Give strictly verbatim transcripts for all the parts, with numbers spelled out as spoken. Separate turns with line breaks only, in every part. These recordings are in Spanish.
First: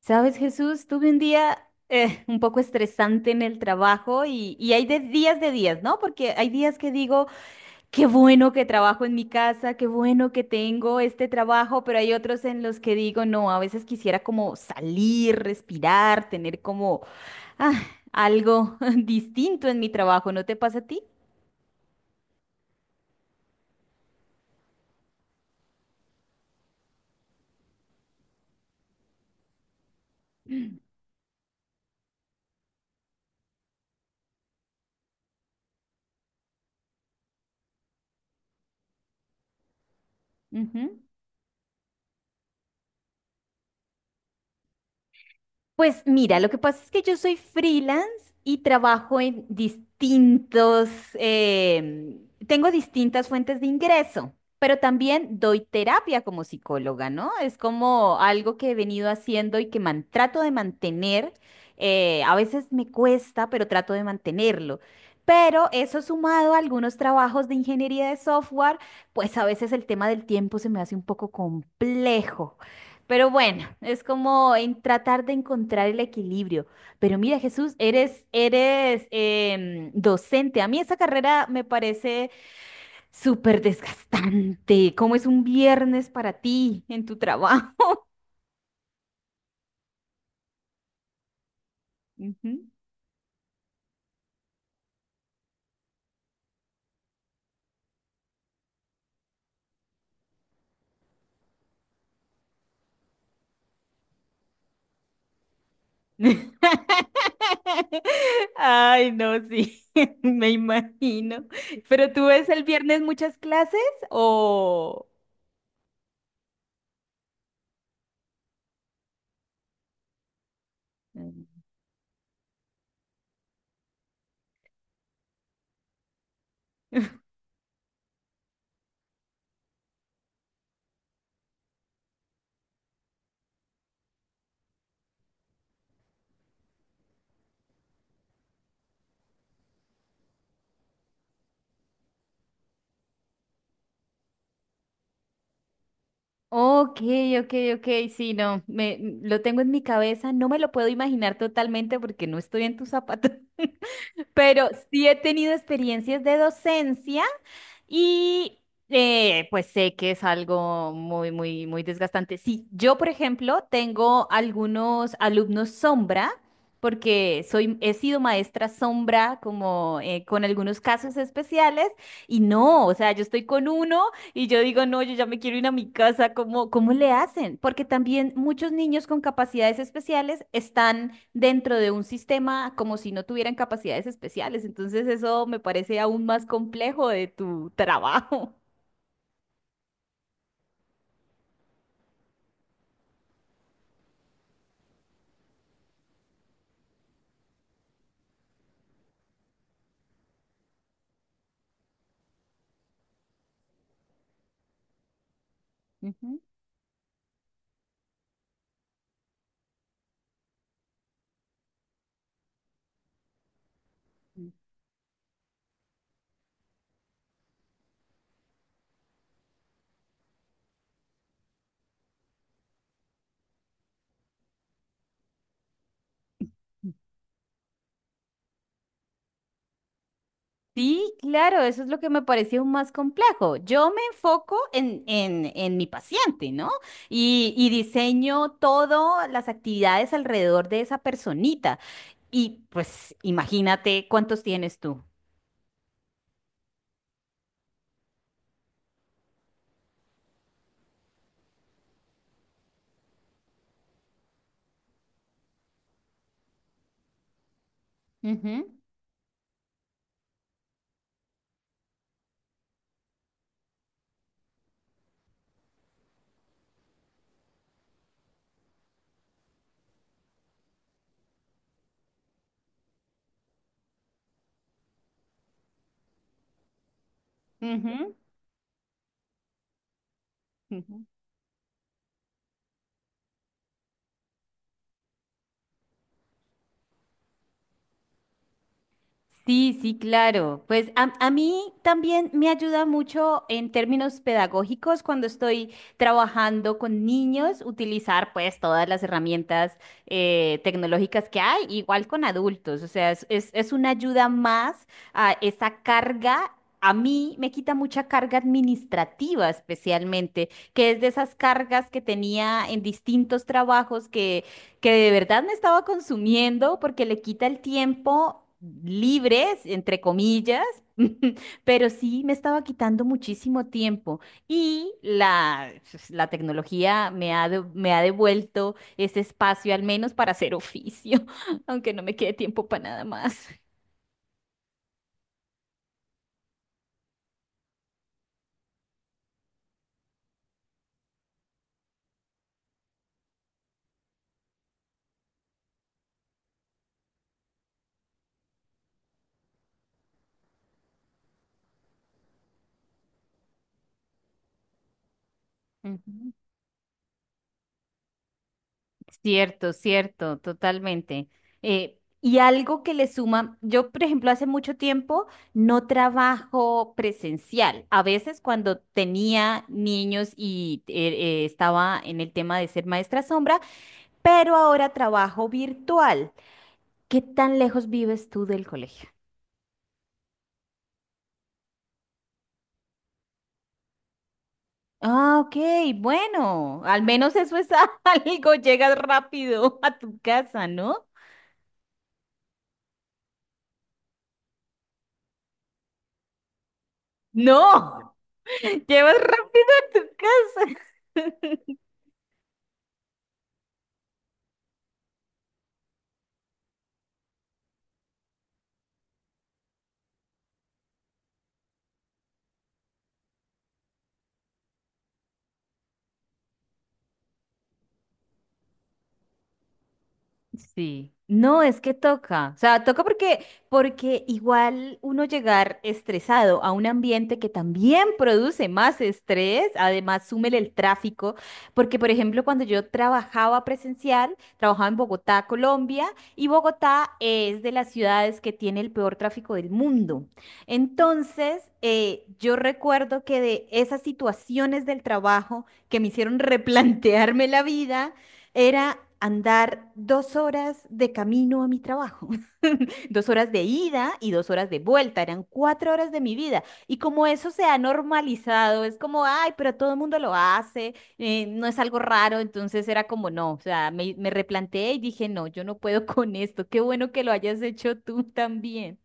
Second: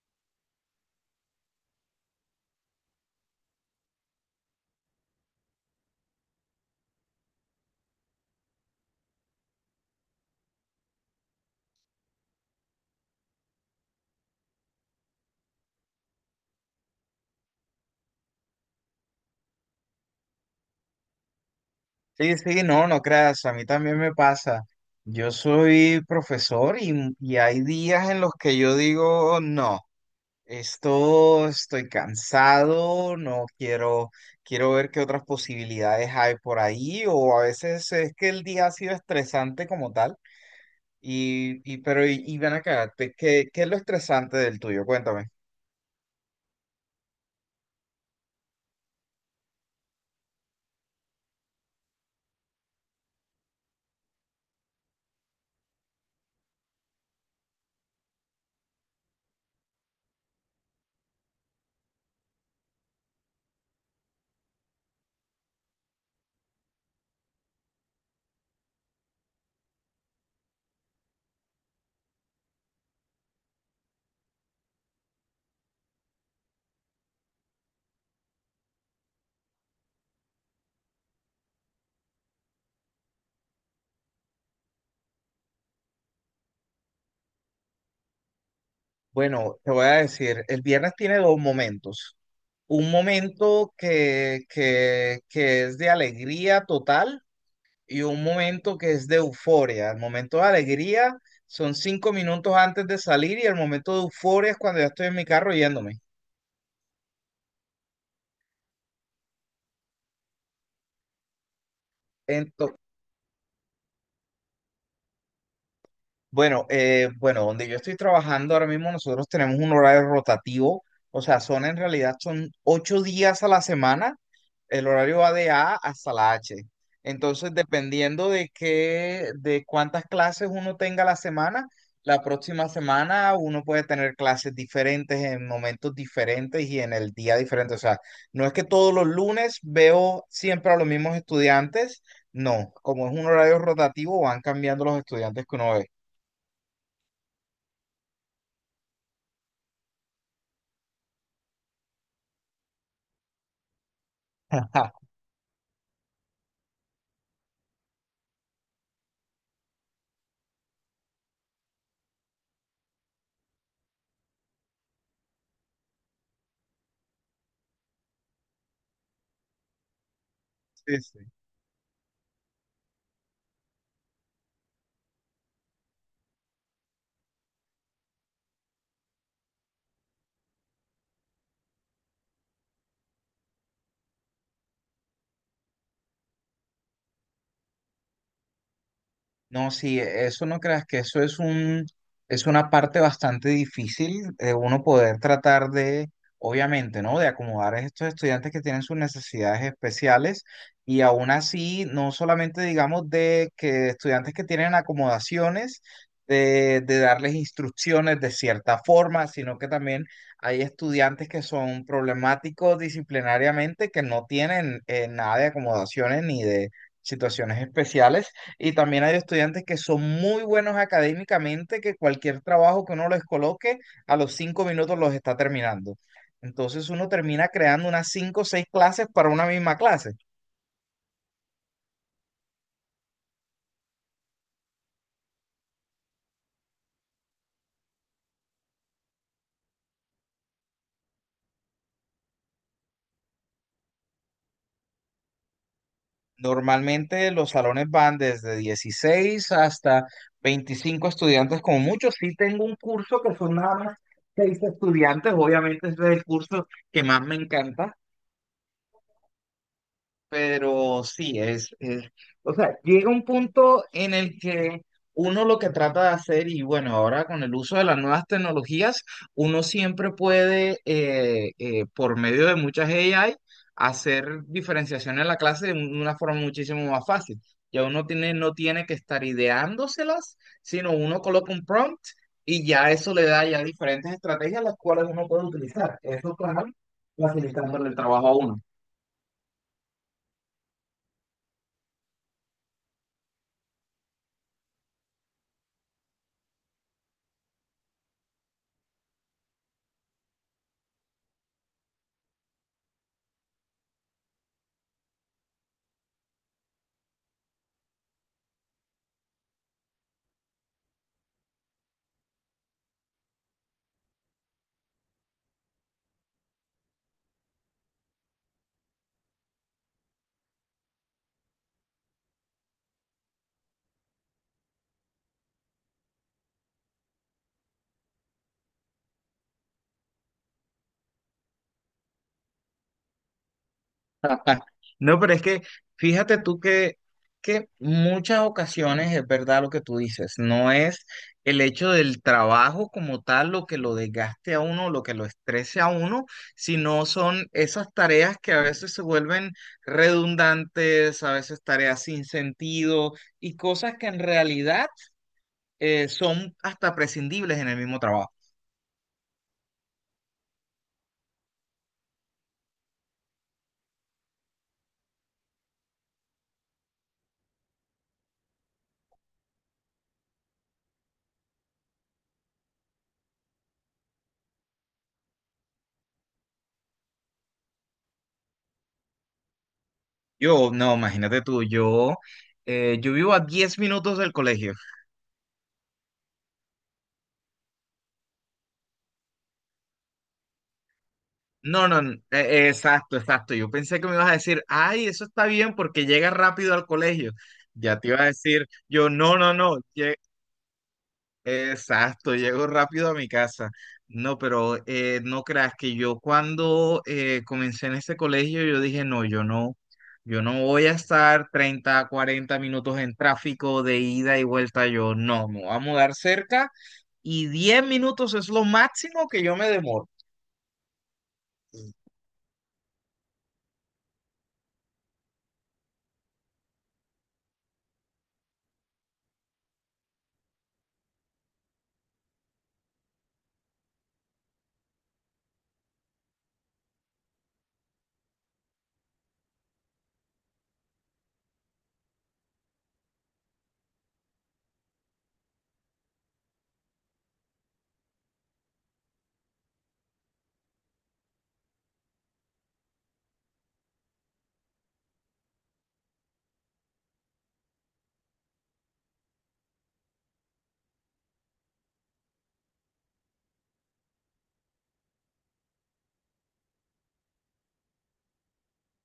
Sabes, Jesús, tuve un día eh, un poco estresante en el trabajo y, y hay de días de días, ¿no? Porque hay días que digo, qué bueno que trabajo en mi casa, qué bueno que tengo este trabajo, pero hay otros en los que digo, no, a veces quisiera como salir, respirar, tener como ah, algo distinto en mi trabajo, ¿no te pasa a ti?
Sí, sí, no, no creas, a mí también me pasa. Yo soy profesor y, y hay días en los que yo digo, no, esto estoy cansado, no quiero, quiero ver qué otras posibilidades hay por ahí, o a veces es que el día ha sido estresante como tal.
Ujú.
Y, y pero, y, y ven acá. Te- ¿qué, qué es lo estresante del tuyo? Cuéntame.
Pues mira, lo que pasa es que yo soy freelance y trabajo en distintos, em, tengo distintas fuentes de ingreso, pero también doy terapia como psicóloga, ¿no? Es como algo que he venido haciendo y que man- trato de mantener. Eh, a veces me cuesta, pero trato de mantenerlo. Pero eso sumado a algunos trabajos de ingeniería de software, pues a veces el tema del tiempo se me hace un poco complejo. Pero bueno, es como en tratar de encontrar el equilibrio. Pero mira, Jesús, eres, eres em, docente. A mí esa carrera me parece súper desgastante. ¿Cómo es un viernes para ti en tu trabajo?
Bueno, te voy a decir, el viernes tiene dos momentos.
Ujú.
Un momento que, que, que es de alegría total y un momento que es de euforia. El momento de alegría son cinco minutos antes de salir, y el momento de euforia es cuando ya estoy en mi carro yéndome.
Ay, no, sí, me imagino. ¿Pero tú ves el
Ento-
viernes muchas clases o?
bueno, eh, bueno, donde yo estoy trabajando ahora mismo nosotros tenemos un horario rotativo. O sea, son en realidad son ocho días a la semana. El horario va de A hasta la hache. Entonces, dependiendo de qué, de cuántas clases uno tenga la semana, la próxima semana uno puede tener clases diferentes en momentos diferentes y en el día diferente. O sea, no es que todos los lunes veo siempre a los mismos estudiantes. No, como es un horario rotativo, van cambiando los estudiantes que uno ve.
Ok, ok, ok, sí, no, me, m- lo tengo en mi cabeza, no me lo puedo imaginar totalmente porque no estoy en tus zapatos, pero sí he tenido experiencias de docencia y eh, pues sé que es algo muy, muy, muy desgastante. Sí, yo, por ejemplo, tengo algunos alumnos sombra, porque soy, he sido maestra sombra como eh, con algunos
Sí,
casos
sí.
especiales, y no, o sea, yo estoy con uno y yo digo, no, yo ya me quiero ir a mi casa, ¿cómo, cómo le hacen? Porque también muchos niños con capacidades especiales están dentro de un sistema como si no tuvieran capacidades especiales. Entonces eso me parece aún más complejo de tu trabajo.
No, sí, eso no creas que eso es un, es una parte bastante difícil de uno poder tratar de, obviamente, ¿no? De acomodar a estos estudiantes que tienen sus necesidades especiales, y aún así, no solamente digamos de que estudiantes que tienen acomodaciones,
Ujú.
de, de darles instrucciones de cierta forma, sino que también hay estudiantes que son problemáticos disciplinariamente, que no tienen eh, nada de acomodaciones ni de situaciones especiales, y también hay estudiantes que son muy buenos académicamente, que cualquier trabajo que uno les coloque, a los cinco minutos los está terminando. Entonces uno termina creando unas cinco o seis clases para una misma clase.
Sí, claro, eso es lo que me pareció más complejo. Yo me enfoco en, en, en mi paciente, ¿no? Y, y diseño todas las actividades alrededor de esa personita. Y pues imagínate cuántos tienes tú.
Normalmente los salones van desde dieciséis hasta veinticinco estudiantes, como mucho. Sí tengo un curso que son nada más seis estudiantes, obviamente ese es el curso que más me encanta.
Ujú,
Pero sí, es, es- o sea, llega un punto en el que uno lo que trata de hacer, y bueno, ahora con el uso de las nuevas tecnologías, uno siempre puede, eh, eh, por medio de muchas A I, hacer diferenciación en la clase de un- una forma muchísimo más fácil. Ya uno
ujú.
tiene, no tiene que estar ideándoselas, sino
Ujú.
uno coloca un prompt y ya eso le da ya diferentes estrategias las cuales uno puede utilizar. Eso, claro, facilitándole el trabajo a uno.
Sí, sí, claro. Pues a, a mí también me ayuda mucho en términos pedagógicos cuando estoy trabajando con niños, utilizar pues todas las herramientas eh, tecnológicas que hay, igual con adultos. O sea, es, es, es una ayuda más a esa carga. A mí me quita mucha carga administrativa especialmente, que es de esas cargas que tenía en distintos trabajos que que de verdad me estaba consumiendo porque le quita el tiempo libre, entre comillas, pero sí me estaba quitando muchísimo tiempo y la, pues, la tecnología me ha, de- me ha devuelto ese espacio al menos para hacer oficio, aunque no me quede tiempo para nada más.
No, pero es que fíjate tú que, que muchas ocasiones es verdad lo que tú dices, no es el hecho del trabajo como tal lo que lo desgaste a uno, lo que lo estrese a uno, sino son esas tareas que a veces se vuelven redundantes, a veces tareas sin sentido, y cosas que en realidad eh,
Ujú.
son hasta prescindibles en el mismo trabajo.
Cierto, cierto, totalmente. Eh, y algo que le suma, yo por ejemplo hace mucho tiempo no trabajo presencial. A veces cuando tenía niños y eh, eh, estaba en el tema de ser maestra sombra, pero ahora trabajo virtual. ¿Qué tan lejos vives tú del colegio?
Yo, no, imagínate tú, yo, eh, yo vivo a diez minutos del colegio.
Ah, ok, bueno, al menos eso es algo, llegas rápido a tu casa, ¿no?
No, no, n- e- exacto, exacto. Yo pensé que me ibas a decir, ay, eso está bien porque llega rápido al colegio. Ya te
No,
iba a decir, yo,
llevas
no, no,
rápido
no,
a tu
lle-
casa.
exacto, llego rápido a mi casa. No, pero eh, no creas que yo cuando eh, comencé en este colegio, yo dije, no, yo no, yo no voy a estar treinta, cuarenta minutos en tráfico de ida y vuelta. Yo, no, me voy a mudar cerca, y diez minutos es lo máximo que yo me demoro.
Sí, no, es que toca, o sea, toca porque, porque igual uno llegar estresado a un ambiente que también produce más estrés, además súmele el tráfico, porque por ejemplo cuando yo trabajaba presencial, trabajaba en Bogotá, Colombia, y Bogotá es de las ciudades que tiene el peor tráfico del mundo. Entonces, eh, yo recuerdo que de esas situaciones del trabajo que me hicieron replantearme la vida, era andar dos horas de camino a mi trabajo, dos horas de ida y dos horas de vuelta, eran cuatro horas de mi vida. Y como eso se ha normalizado, es como, ay, pero todo el mundo lo hace, eh, no es algo raro, entonces era como, no, o sea, me, me replanteé y dije, no, yo no puedo con esto, qué bueno que lo hayas hecho tú también.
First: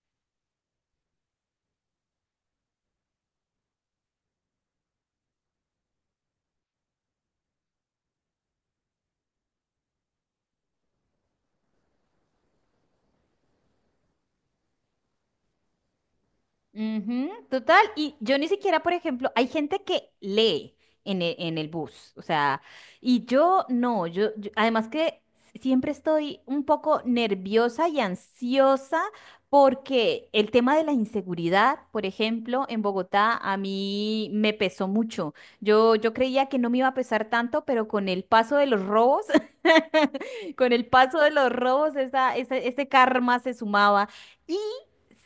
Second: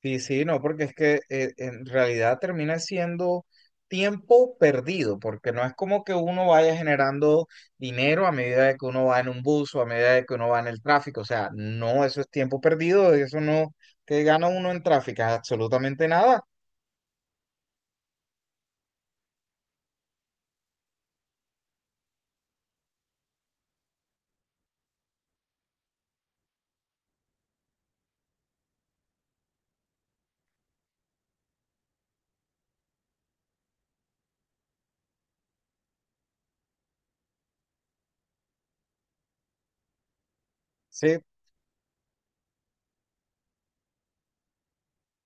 Sí, sí, no, porque es que eh, en realidad termina siendo tiempo perdido, porque no es como que uno vaya generando dinero a medida de que uno va en un bus o a medida de que uno va en el tráfico. O sea, no, eso es tiempo perdido, eso no, ¿que gana uno en tráfico? Absolutamente nada,
Ujú, total, y yo ni siquiera, por ejemplo, hay gente que lee en el, en el bus, o sea, y yo no, yo, yo- además que siempre estoy un poco nerviosa y ansiosa porque el tema de la inseguridad, por ejemplo, en Bogotá a mí me pesó mucho. Yo, yo creía que no me iba a pesar tanto, pero con el paso de los robos, con el paso
sí.
de los robos, esa, ese ese karma se sumaba.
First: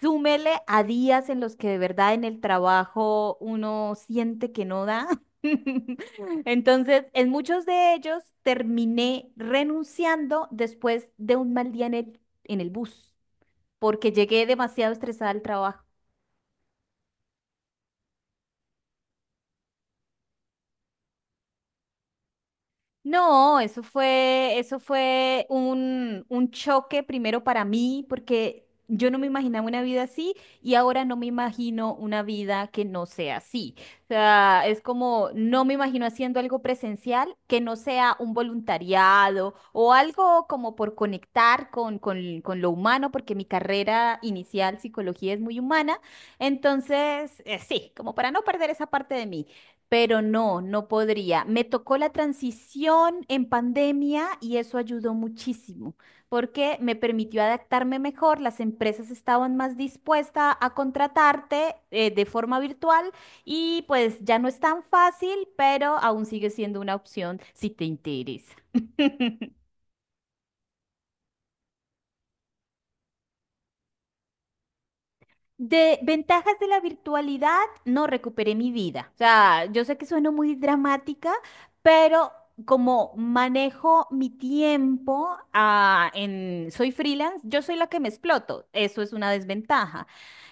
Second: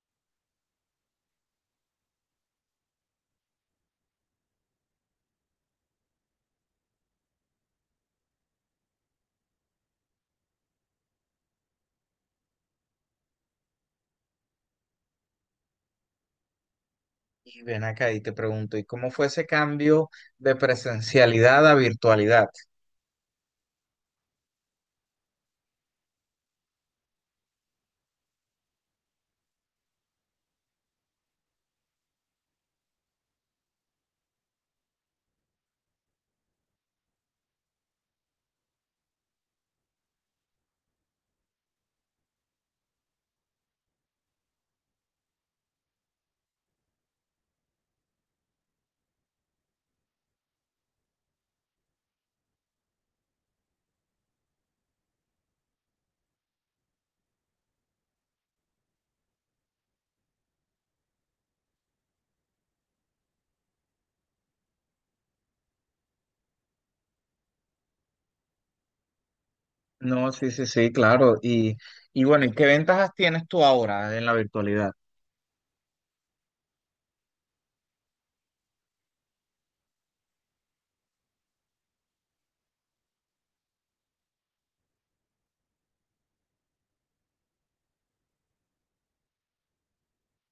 Súmele a días en los que de verdad en el trabajo uno siente que no da. Entonces, en muchos de ellos terminé renunciando después de un mal día en el, en el bus, porque llegué demasiado estresada al trabajo.
Y ven acá y te pregunto, ¿y cómo fue ese cambio de presencialidad a virtualidad?
No, eso fue, eso fue un, un choque primero para mí, porque yo no me imaginaba una vida así y ahora no me imagino una vida que no sea así. O sea, es como no me imagino haciendo algo presencial que no sea un voluntariado o algo como por conectar con, con, con lo humano, porque mi carrera inicial, psicología, es muy humana. Entonces, eh, sí, como para no perder esa parte de mí pero no, no podría. Me tocó la transición en pandemia y eso ayudó muchísimo porque me permitió adaptarme mejor, las empresas estaban más dispuestas a contratarte eh, de forma virtual y pues ya no es tan fácil, pero aún sigue siendo una opción si te interesa.
No, sí, sí, sí, claro. Y, y bueno, ¿y qué ventajas tienes tú ahora en la virtualidad?
De ventajas de la virtualidad, no recuperé mi vida. O sea, yo sé que sueno muy dramática, pero como manejo mi tiempo, ah, en, soy freelance, yo soy la que me exploto. Eso es una desventaja.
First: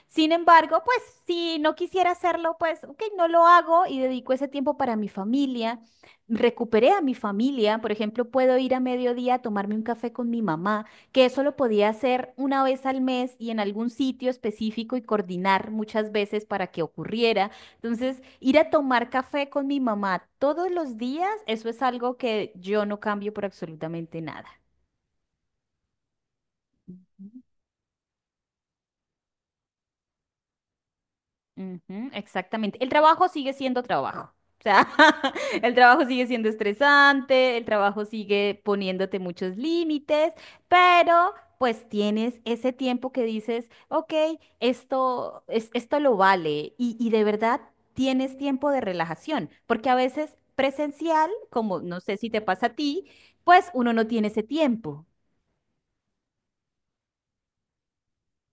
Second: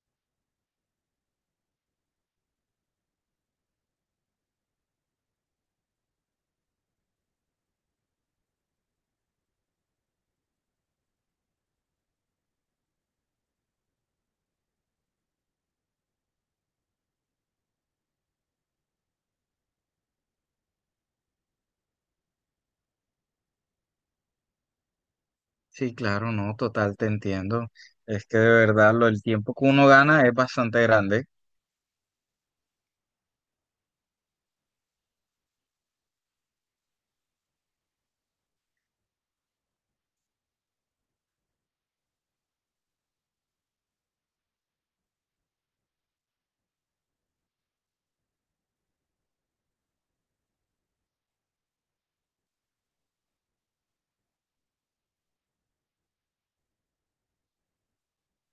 Sin embargo, pues si no quisiera hacerlo, pues ok, no lo hago y dedico ese tiempo para mi familia. Recuperé a mi familia. Por ejemplo, puedo ir a mediodía a tomarme un café con mi mamá que eso lo podía hacer una vez al mes y en algún sitio específico y coordinar muchas veces para que ocurriera. Entonces, ir a tomar café con mi mamá todos los días, eso es algo que yo no cambio por absolutamente nada.
Sí, claro, no, total, te entiendo. Es que de verdad lo, el tiempo que uno gana es bastante grande.
Ujú, exactamente. El trabajo sigue siendo trabajo. O sea, el trabajo sigue siendo estresante, el trabajo sigue poniéndote muchos límites, pero pues tienes ese tiempo que dices, ok, esto, es, esto lo vale y, y de verdad tienes tiempo de relajación, porque a veces presencial, como no sé si te pasa a ti, pues uno no tiene ese tiempo.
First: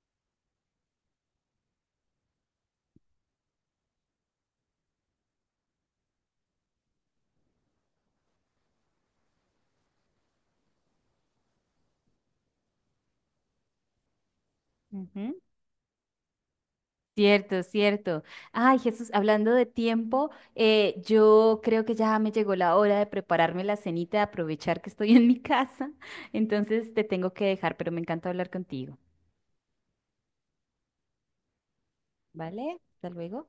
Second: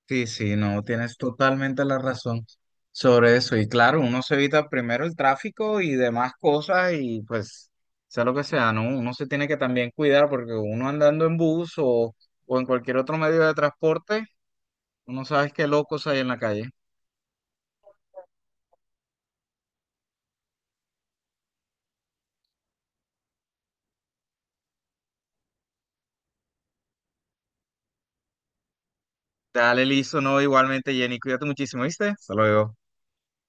Sí, sí, no, tienes totalmente la razón sobre eso. Y claro, uno se evita primero el tráfico y demás cosas, y pues, sea lo que sea, ¿no? Uno se tiene que también cuidar porque uno andando en bus o, o en cualquier otro medio de transporte, uno
Ujú.
sabes qué locos hay en la calle.
Cierto, cierto. Ay, Jesús, hablando de tiempo, eh, yo creo que ya me llegó la hora de prepararme la cenita, de aprovechar que estoy en mi casa. Entonces te tengo que dejar, pero me encanta hablar contigo.
Dale, listo, no, igualmente, Jenny, cuídate muchísimo, ¿viste? Hasta luego.
¿Vale? Hasta luego.